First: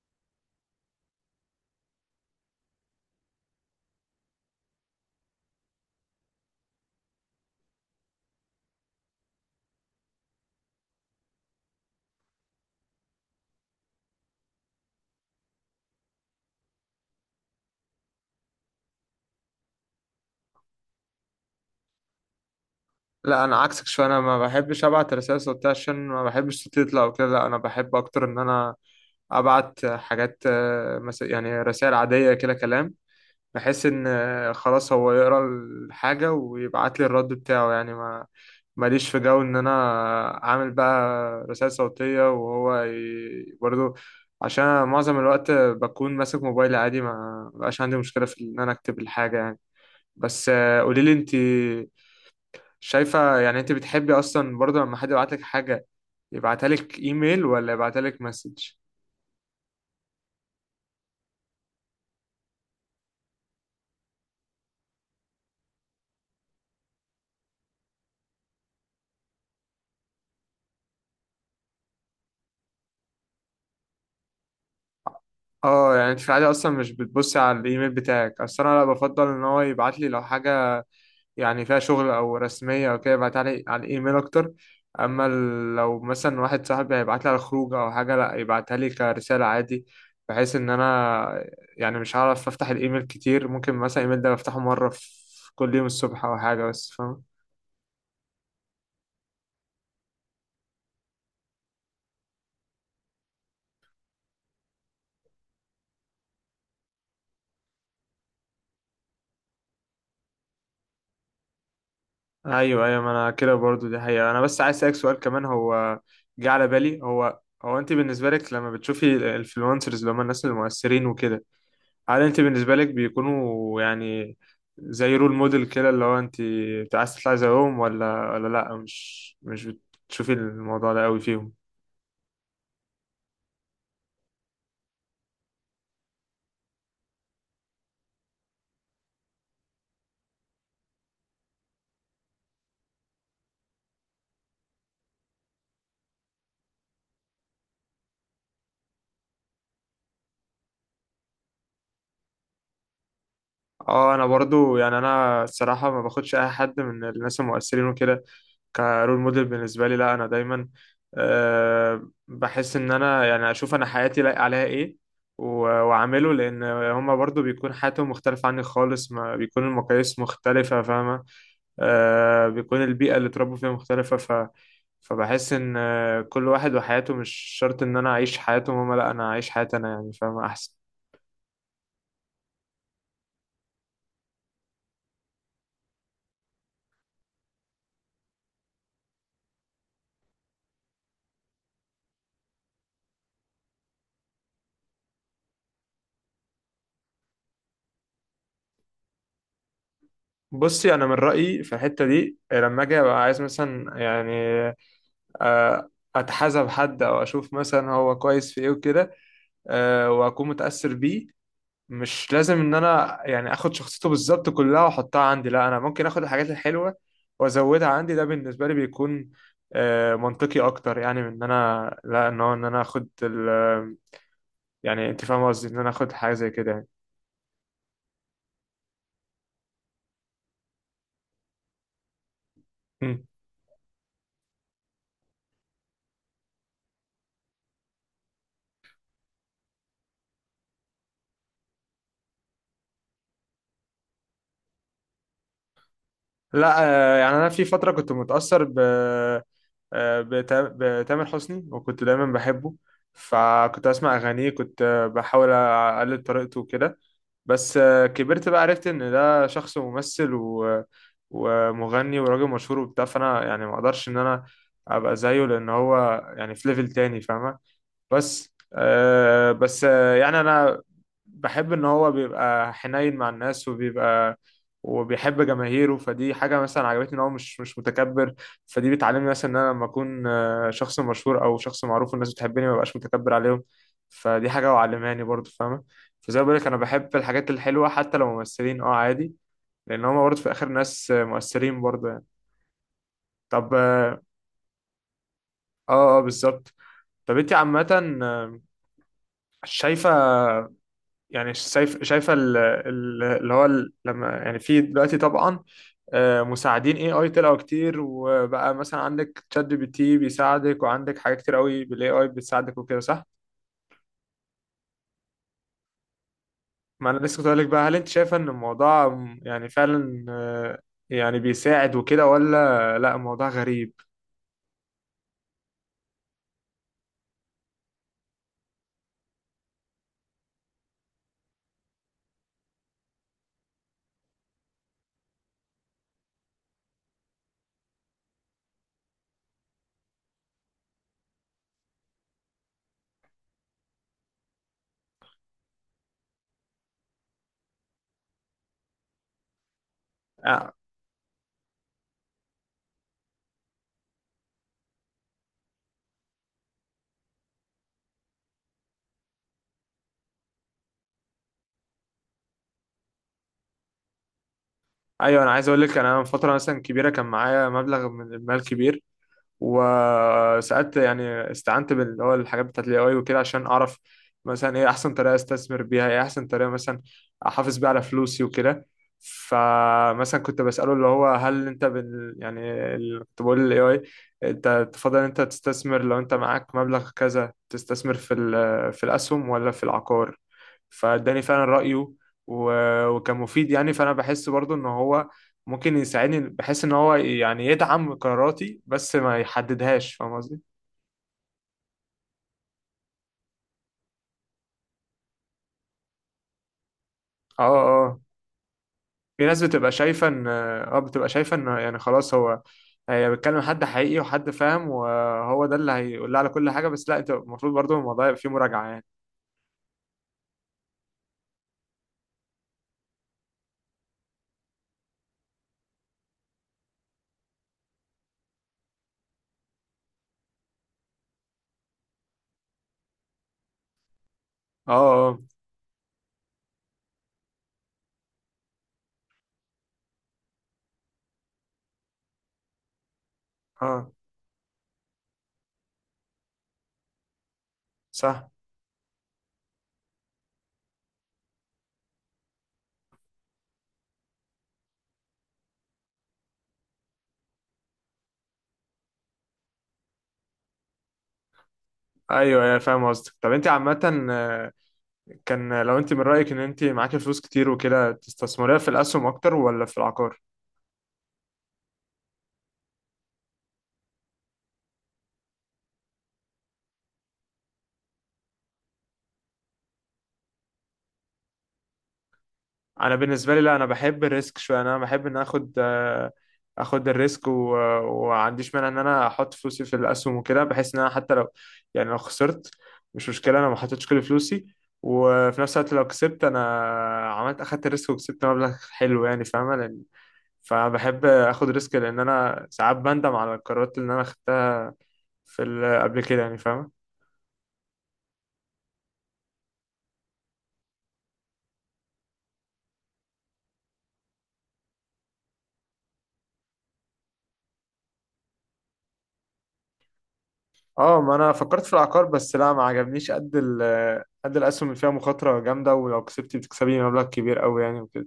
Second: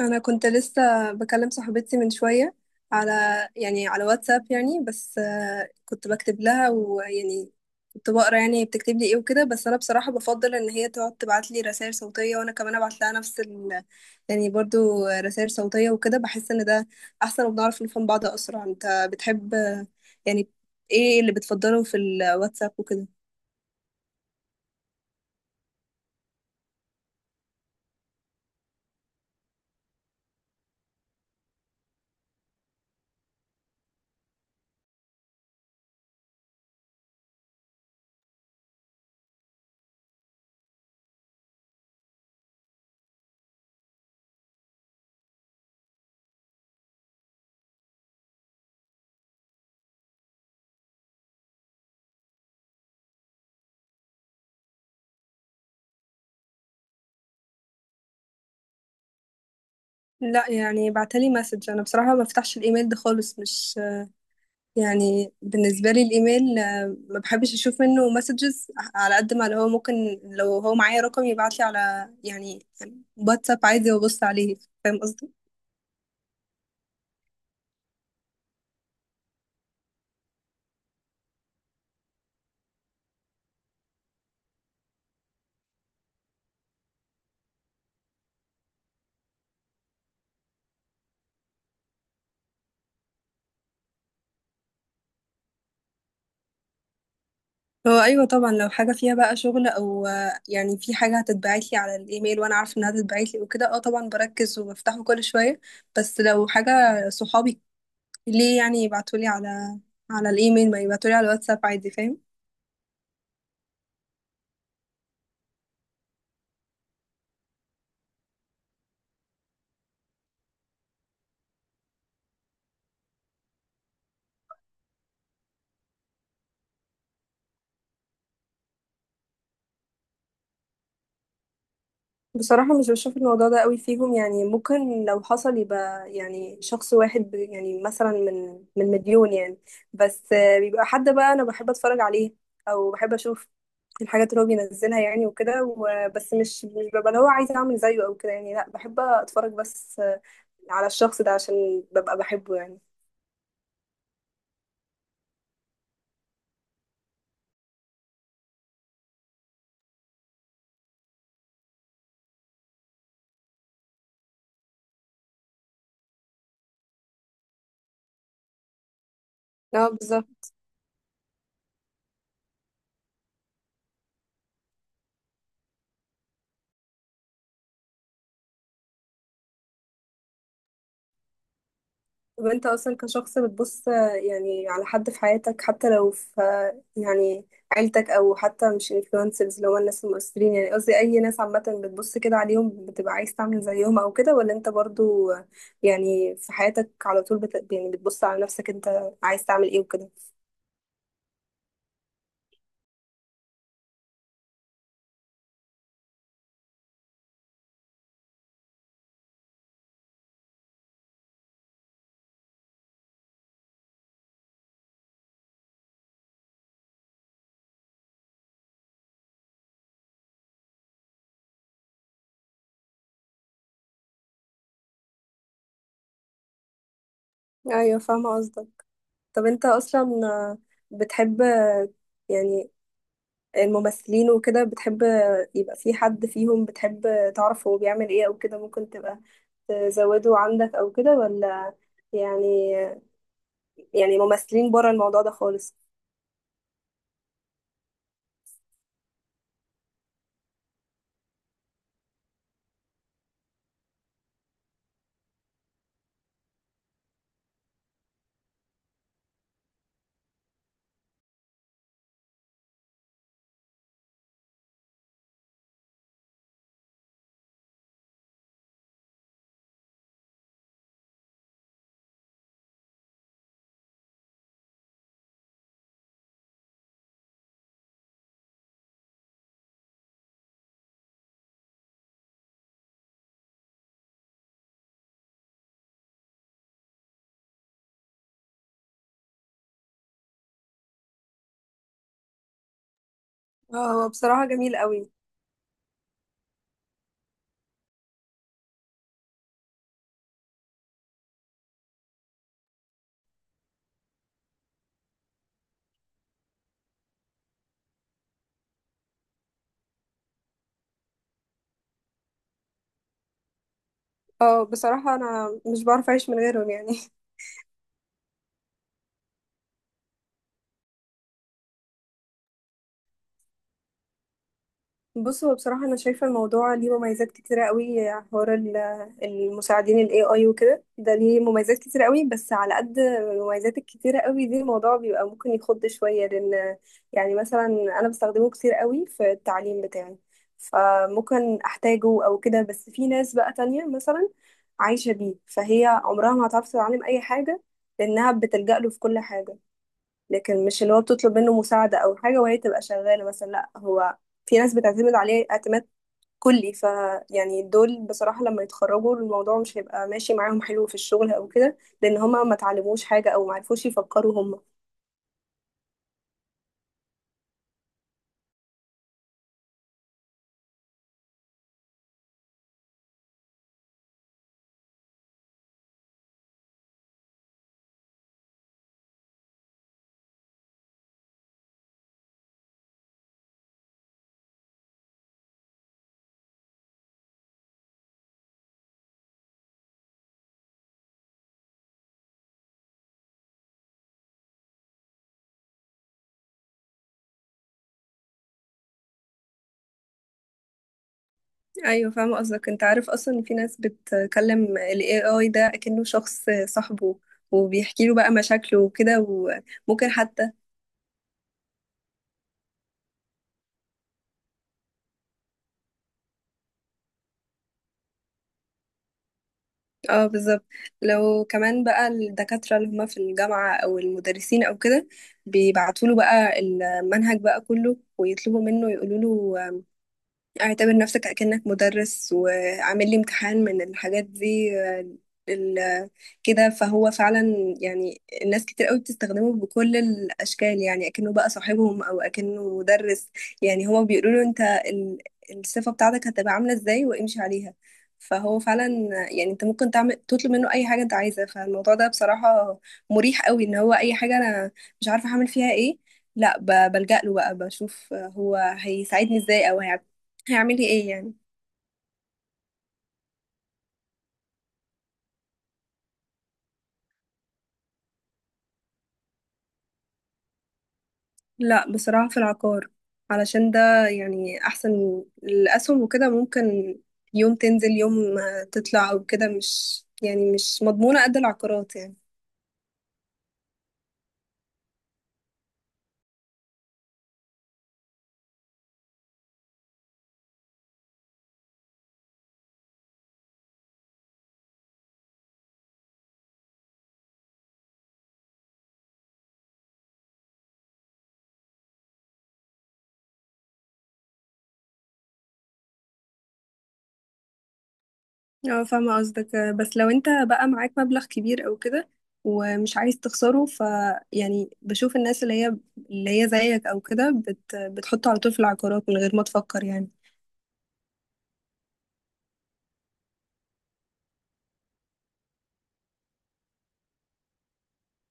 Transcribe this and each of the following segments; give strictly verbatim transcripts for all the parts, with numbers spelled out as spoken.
انا كنت لسه بكلم صاحبتي من شويه على، يعني على واتساب. يعني بس آه، كنت بكتب لها. ويعني كنت بقرا يعني بتكتب لي ايه وكده. بس انا بصراحه بفضل ان هي تقعد تبعت لي رسائل صوتيه، وانا كمان ابعت لها نفس ال، يعني برضو رسائل صوتيه وكده. بحس ان ده احسن وبنعرف نفهم بعض اسرع. انت بتحب آه، يعني ايه اللي بتفضله في الواتساب وكده؟ لا انا عكسك شويه، انا ما بحبش ابعت رسائل صوتيه عشان ما بحبش صوتي يطلع وكده. لا انا بحب اكتر ان انا ابعت حاجات آه، مس- يعني رسائل عاديه كده كلام، بحيث ان آه، خلاص هو يقرا الحاجه ويبعت لي الرد بتاعه، يعني ما ماليش في جو ان انا اعمل بقى رسائل صوتيه وهو ي... برضو، عشان أنا معظم الوقت بكون ماسك موبايلي عادي، ما بقاش عندي مشكله في ان انا اكتب الحاجه يعني. بس قولي لي انت، شايفة يعني انت بتحبي اصلا برضه لما حد يبعت لك حاجة، يبعتها لك ايميل ولا يبعتها لك مسج؟ لا يعني بعتلي مسج. انا بصراحه ما بفتحش الايميل ده خالص. مش يعني بالنسبة لي الإيميل، آه، ما بحبش أشوف منه مسجز. على قد ما اللي هو ممكن لو هو معايا رقم يبعتلي على، يعني واتساب عادي وأبص عليه. فاهم قصدي؟ اه يعني انت في العادة اصلا مش بتبصي على الايميل بتاعك، اصل انا لا بفضل ان هو يبعت لي لو حاجة يعني فيها شغل او رسمية او كده يبعتها لي على الايميل اكتر. اما ال- لو مثلا واحد صاحبي هيبعت لي على الخروج او حاجة، لا يبعتها لي كرسالة عادي، بحيث ان انا يعني مش هعرف افتح الايميل كتير. ممكن مثلا الايميل ده بفتحه مرة في كل يوم الصبح او حاجة، بس فاهم؟ هو أيوة طبعا، لو حاجة فيها بقى شغل أو آه، يعني في حاجة هتتبعتلي على الإيميل وأنا عارفة إنها هتتبعتلي وكده، أه طبعا بركز وبفتحه كل شوية. بس لو حاجة صحابي ليه يعني يبعتولي على على الإيميل؟ ما يبعتولي على الواتساب عادي. فاهم؟ ايوه ايوه، ما انا كده برضو، دي حقيقة. انا بس عايز اسالك سؤال كمان، هو جه على بالي. هو هو انت بالنسبة لك لما بتشوفي الانفلونسرز اللي هم الناس المؤثرين وكده، هل انت بالنسبة لك بيكونوا يعني زي رول موديل كده اللي هو انت عايز تطلعي زيهم، ولا ولا لا، مش مش بتشوفي الموضوع ده قوي فيهم؟ بصراحة مش بشوف الموضوع ده قوي فيهم. يعني ممكن لو حصل يبقى يعني شخص واحد ب- يعني مثلا من من مليون يعني، بس آه، بيبقى حد بقى أنا بحب أتفرج عليه أو بحب أشوف الحاجات اللي هو بينزلها يعني وكده. وبس مش مش ببقى اللي هو عايزة أعمل زيه أو كده يعني. لأ بحب أتفرج بس، آه، على الشخص ده عشان ببقى بحبه يعني. اه انا برضو يعني انا الصراحة ما باخدش اي حد من الناس المؤثرين وكده كرول موديل بالنسبة لي. لا أنا دايما أه بحس إن أنا يعني أشوف أنا حياتي لايق عليها إيه و- وأعمله، لأن هما برضو بيكون حياتهم مختلفة عني خالص، ما بيكون اه المقاييس بالظبط. مختلفة، فاهمة؟ أه بيكون البيئة اللي اتربوا فيها مختلفة، ف فبحس إن آه، كل واحد وحياته، مش شرط إن أنا أعيش حياتهم هما، لا أنا أعيش حياتي أنا يعني، فاهمة أحسن؟ طب انت اصلا كشخص بتبص، يعني على حد في حياتك، حتى لو في يعني عيلتك، او حتى مش انفلونسرز اللي هو الناس المؤثرين، يعني قصدي اي ناس عامة، بتبص كده عليهم بتبقى عايز تعمل زيهم او كده؟ ولا انت برضو يعني في حياتك على طول بت... يعني بتبص على نفسك انت عايز تعمل ايه وكده؟ بصي، أنا من رأيي في الحتة دي، لما أجي أبقى عايز مثلا يعني آه، اتحاسب حد او اشوف مثلا هو كويس في ايه وكده، آه، واكون متاثر بيه، مش لازم ان انا يعني اخد شخصيته بالظبط كلها واحطها عندي. لا انا ممكن اخد الحاجات الحلوه وازودها عندي، ده بالنسبه لي بيكون آه، منطقي اكتر، يعني من ان انا لا ان هو ان انا اخد ال يعني، انت فاهم قصدي، ان انا اخد حاجه زي كده. ايوه فاهمة قصدك. طب انت اصلا بتحب، يعني، يعني الممثلين وكده؟ بتحب يبقى في حد فيهم بتحب تعرف هو بيعمل ايه او كده، ممكن تبقى تزوده عندك او كده؟ ولا يعني، يعني ممثلين بره الموضوع ده خالص؟ لا آه، يعني انا في فتره كنت متاثر ب آه، بتا- بتامر حسني، وكنت دايما بحبه، فكنت اسمع اغانيه، كنت آه، بحاول اقلد طريقته وكده. بس آه، كبرت بقى، عرفت ان ده شخص ممثل و... ومغني وراجل مشهور وبتاع، فانا يعني ما اقدرش ان انا ابقى زيه، لان هو يعني في ليفل تاني، فاهمه؟ بس آه بس آه يعني انا بحب ان هو بيبقى حنين مع الناس، وبيبقى وبيحب جماهيره، فدي حاجة مثلا عجبتني، ان هو مش مش متكبر. فدي بتعلمني مثلا ان انا لما اكون آه، شخص مشهور او شخص معروف والناس بتحبني، ما بقاش متكبر عليهم. فدي حاجة وعلماني برضو، فاهمة؟ فزي ما بقولك، انا بحب الحاجات الحلوة حتى لو ممثلين، اه عادي، لان هما برضو في الاخر ناس آه، مؤثرين برضو يعني. طب اه هو اه، بصراحة جميل قوي. اه آه، بالظبط. طب انت عامة آه، شايفة يعني، شايف شايفه ال- ال- اللي هو ال- لما يعني في دلوقتي طبعا آه، مساعدين اي اي طلعوا كتير، وبقى مثلا عندك شات جي بي تي بيساعدك، وعندك حاجات كتير قوي بالاي اي بتساعدك وكده، صح؟ اه بصراحة انا مش بعرف اعيش من غيرهم يعني. ما انا لسه كنت هقولك بقى، هل انت شايفه ان الموضوع م- يعني فعلا آه، يعني بيساعد وكده، ولا لا الموضوع غريب؟ بص، هو بصراحة أنا شايفة الموضوع ليه مميزات كتيرة قوي. حوار ال- المساعدين ال A I وكده، ده ليه مميزات كتيرة قوي. بس على قد المميزات الكتيرة قوي دي، الموضوع بيبقى ممكن يخض شوية، لأن يعني مثلا أنا بستخدمه كتير قوي في التعليم بتاعي، فممكن أحتاجه أو كده. بس في ناس بقى تانية مثلا عايشة بيه، فهي عمرها ما هتعرف تتعلم أي حاجة لأنها بتلجأ له في كل حاجة. لكن آه، مش اللي هو بتطلب منه مساعدة أو حاجة وهي تبقى شغالة مثلا، لأ هو، في ناس بتعتمد عليه اعتماد كلي. ف يعني دول بصراحة لما يتخرجوا الموضوع مش هيبقى ماشي معاهم حلو في الشغل أو كده، لأن هما ما تعلموش حاجة أو ما عرفوش يفكروا هما. ايوه، انا عايز اقول لك، انا من فتره مثلا كبيره كان معايا مبلغ من المال كبير، وساعات يعني استعنت باللي هو الحاجات بتاعت الاي اي وكده، عشان اعرف مثلا ايه احسن طريقه استثمر بيها، ايه احسن طريقه مثلا احافظ بيها على فلوسي وكده. فمثلا كنت بساله، اللي هو هل انت بال يعني ال- كنت بقول للاي اي انت تفضل، انت تستثمر لو انت معاك مبلغ كذا تستثمر في ال- في الاسهم ولا في العقار؟ فاداني فعلا رايه و- وكان مفيد يعني، فانا بحس برضو ان هو ممكن يساعدني، بحيث ان هو يعني يدعم قراراتي بس ما يحددهاش، فاهم قصدي؟ أيوة فاهمة قصدك. أنت عارف أصلا إن في ناس بتكلم ال A I ده أكنه شخص صاحبه، اه، وبيحكي له اه، بقى مشاكله وكده، في ناس بتبقى وممكن شايفه حتى، ان اه بتبقى شايفه ان يعني خلاص، هو هي بتكلم حد حقيقي وحد فاهم وهو ده اللي هيقول لها على كل حاجه، بس لا، انت المفروض برضو الموضوع يبقى فيه مراجعه يعني. اه بالظبط. لو كمان بقى الدكاترة اللي هما في الجامعة أو المدرسين أو كده، بيبعتوا له بقى المنهج بقى كله ويطلبوا منه، يقولوا له اعتبر نفسك أكنك مدرس وعامل لي امتحان من الحاجات دي اه، آه، اه، ال- كده. فهو فعلا يعني الناس كتير قوي بتستخدمه بكل الأشكال، يعني أكنه بقى صاحبهم أو أكنه مدرس. يعني هما اه، بيقولوا له أنت ال- الصفة بتاعتك هتبقى عاملة إزاي، وامشي عليها. صح. فهو فعلا يعني أنت ممكن تعمل تطلب منه أي حاجة أنت عايزها. فالموضوع ده بصراحة مريح قوي، إن هو أي حاجة أنا مش عارفة هعمل فيها إيه، لا ب- بلجأ له بقى بشوف هو هيساعدني ازاي او هيعملي ايه يعني. ايوه ايوه فاهم قصدك. طب انت عامه آه، كان لو انت من رايك ان انت معاكي فلوس كتير وكده، تستثمريها في الاسهم اكتر ولا في العقار؟ لا بصراحة في العقار، علشان ده يعني احسن. الاسهم وكده ممكن يوم تنزل يوم ما تطلع او كده. مش يعني مش مضمونة قد العقارات يعني. انا بالنسبه لي لا، انا بحب الريسك شويه، انا بحب ان اخد آه، اخد الريسك و- وما عنديش مانع ان انا احط فلوسي في الاسهم وكده، بحيث ان انا حتى لو يعني لو خسرت، مش مشكله، انا ما حطيتش كل فلوسي، وفي نفس الوقت لو كسبت، انا عملت اخدت الريسك وكسبت مبلغ حلو يعني، فاهمه؟ لان فبحب اخد ريسك، لان انا ساعات بندم على القرارات اللي انا خدتها في ال- قبل كده يعني، فاهمه؟ اه فاهمة قصدك. بس لو انت بقى معاك مبلغ كبير او كده ومش عايز تخسره، ف يعني بشوف الناس اللي هي اللي هي زيك او كده بت... بتحطه على طول في العقارات من غير ما تفكر يعني. اه ما انا فكرت في العقار، بس لا ما عجبنيش قد ال قد الاسهم، اللي فيها مخاطره جامده، ولو كسبتي بتكسبي مبلغ كبير قوي يعني وكده.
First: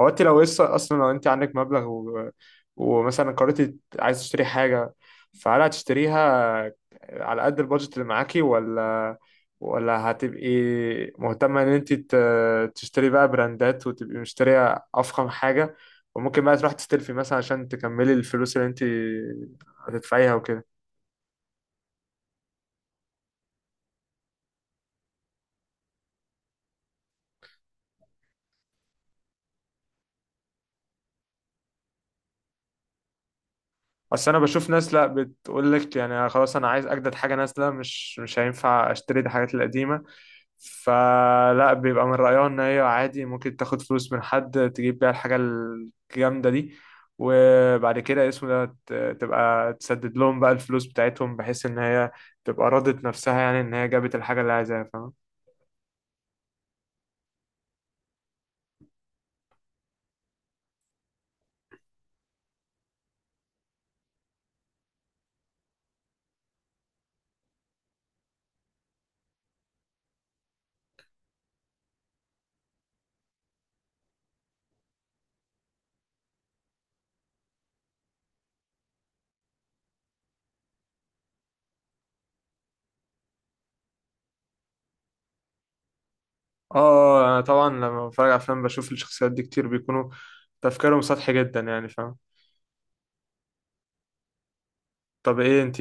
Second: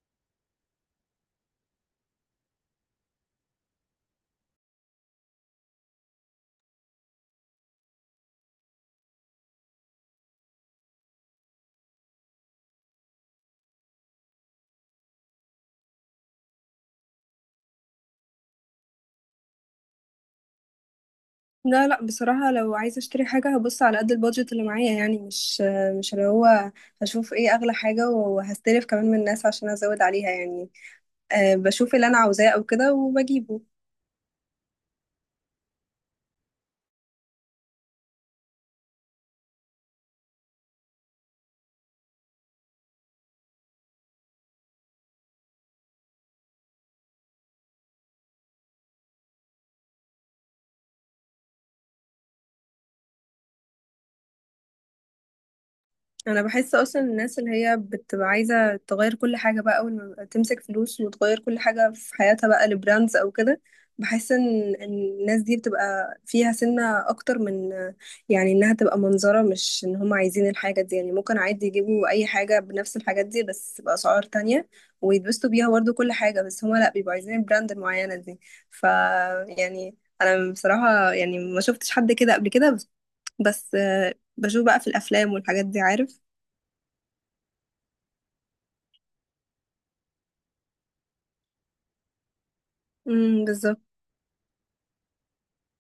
هو انت لو لسه اصلا لو انت عندك مبلغ و... ومثلا قررتي عايز تشتري حاجه، فهل هتشتريها على قد البادجت اللي معاكي، ولا ولا هتبقي مهتمه ان انت ت... تشتري بقى براندات وتبقي مشتريه افخم حاجه، وممكن بقى تروح تستلفي مثلا عشان تكملي الفلوس اللي انت هتدفعيها وكده؟ لا لا بصراحة لو عايزة اشتري حاجة هبص على قد البادجت اللي معايا يعني. مش مش اللي هو هشوف ايه اغلى حاجة وهستلف كمان من الناس عشان ازود عليها يعني. أه بشوف اللي انا عاوزاه او كده وبجيبه. بس انا بشوف ناس لا بتقول لك يعني خلاص انا عايز اجدد، حاجه نازله، مش مش هينفع اشتري الحاجات القديمه، فلا بيبقى من رايها ان هي عادي ممكن تاخد فلوس من حد تجيب بيها الحاجه الجامده دي، وبعد كده اسمه ده ت- تبقى تسدد لهم بقى الفلوس بتاعتهم، بحيث ان هي تبقى راضت نفسها يعني ان هي جابت الحاجه اللي عايزاها، فاهم؟ انا بحس اصلا الناس اللي هي بتبقى عايزه تغير كل حاجه بقى، اول ما تمسك فلوس وتغير كل حاجه في حياتها بقى لبراندز او كده، بحس ان إن الناس دي بتبقى فيها سنه اكتر من، يعني انها تبقى منظره، مش ان هم عايزين الحاجه دي. يعني ممكن عادي يجيبوا اي حاجه بنفس الحاجات دي بس باسعار تانية ويتبسطوا بيها برضه كل حاجه. بس هم لا بيبقوا عايزين البراند المعينه دي. ف يعني انا بصراحه يعني ما شفتش حد كده قبل كده، بس بس آه، بشوف بقى في الافلام والحاجات دي، عارف. اه انا طبعا لما بتفرج على افلام بشوف الشخصيات دي كتير بيكونوا تفكيرهم سطحي جدا يعني، فاهم؟ امم بالظبط. طب ايه، انت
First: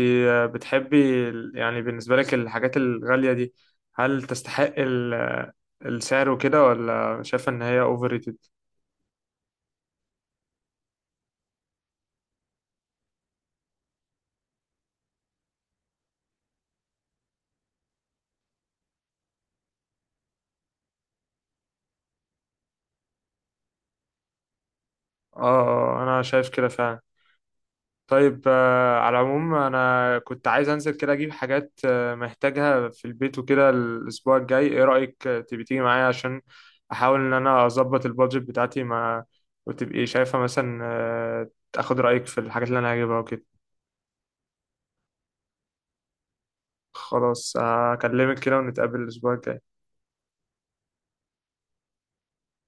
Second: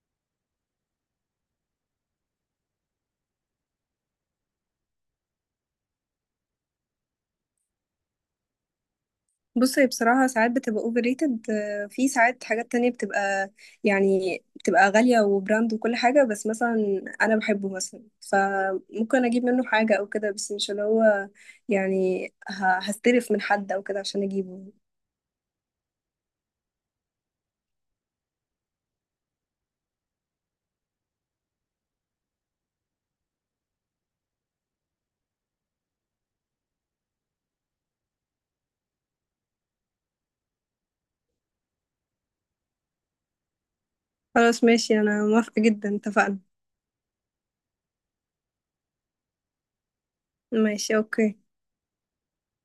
بتحبي ال- يعني بالنسبة لك الحاجات الغالية دي، هل تستحق ال- السعر وكده، ولا شايفة ان هي اوفر ريتد؟ بص هي بصراحة ساعات بتبقى اوفر ريتد، في ساعات حاجات تانية بتبقى يعني بتبقى غالية وبراند وكل حاجة، بس مثلا أنا بحبه مثلا فممكن أجيب منه حاجة أو كده. بس مش اللي هو يعني ه- هستلف من حد أو كده عشان أجيبه. اه آه، آه، انا شايف كده فعلا. طيب آه، على العموم انا كنت عايز انزل كده اجيب حاجات آه، محتاجها في البيت وكده الاسبوع الجاي، ايه رأيك آه، تبي تيجي معايا عشان احاول ان انا اظبط البادجت بتاعتي، ما وتبقي شايفة مثلا آه، تاخد رأيك في الحاجات اللي انا هجيبها وكده؟ خلاص ماشي أنا موافقة جدا، اتفقنا. خلاص آه، هكلمك كده ونتقابل الاسبوع الجاي. ماشي أوكي.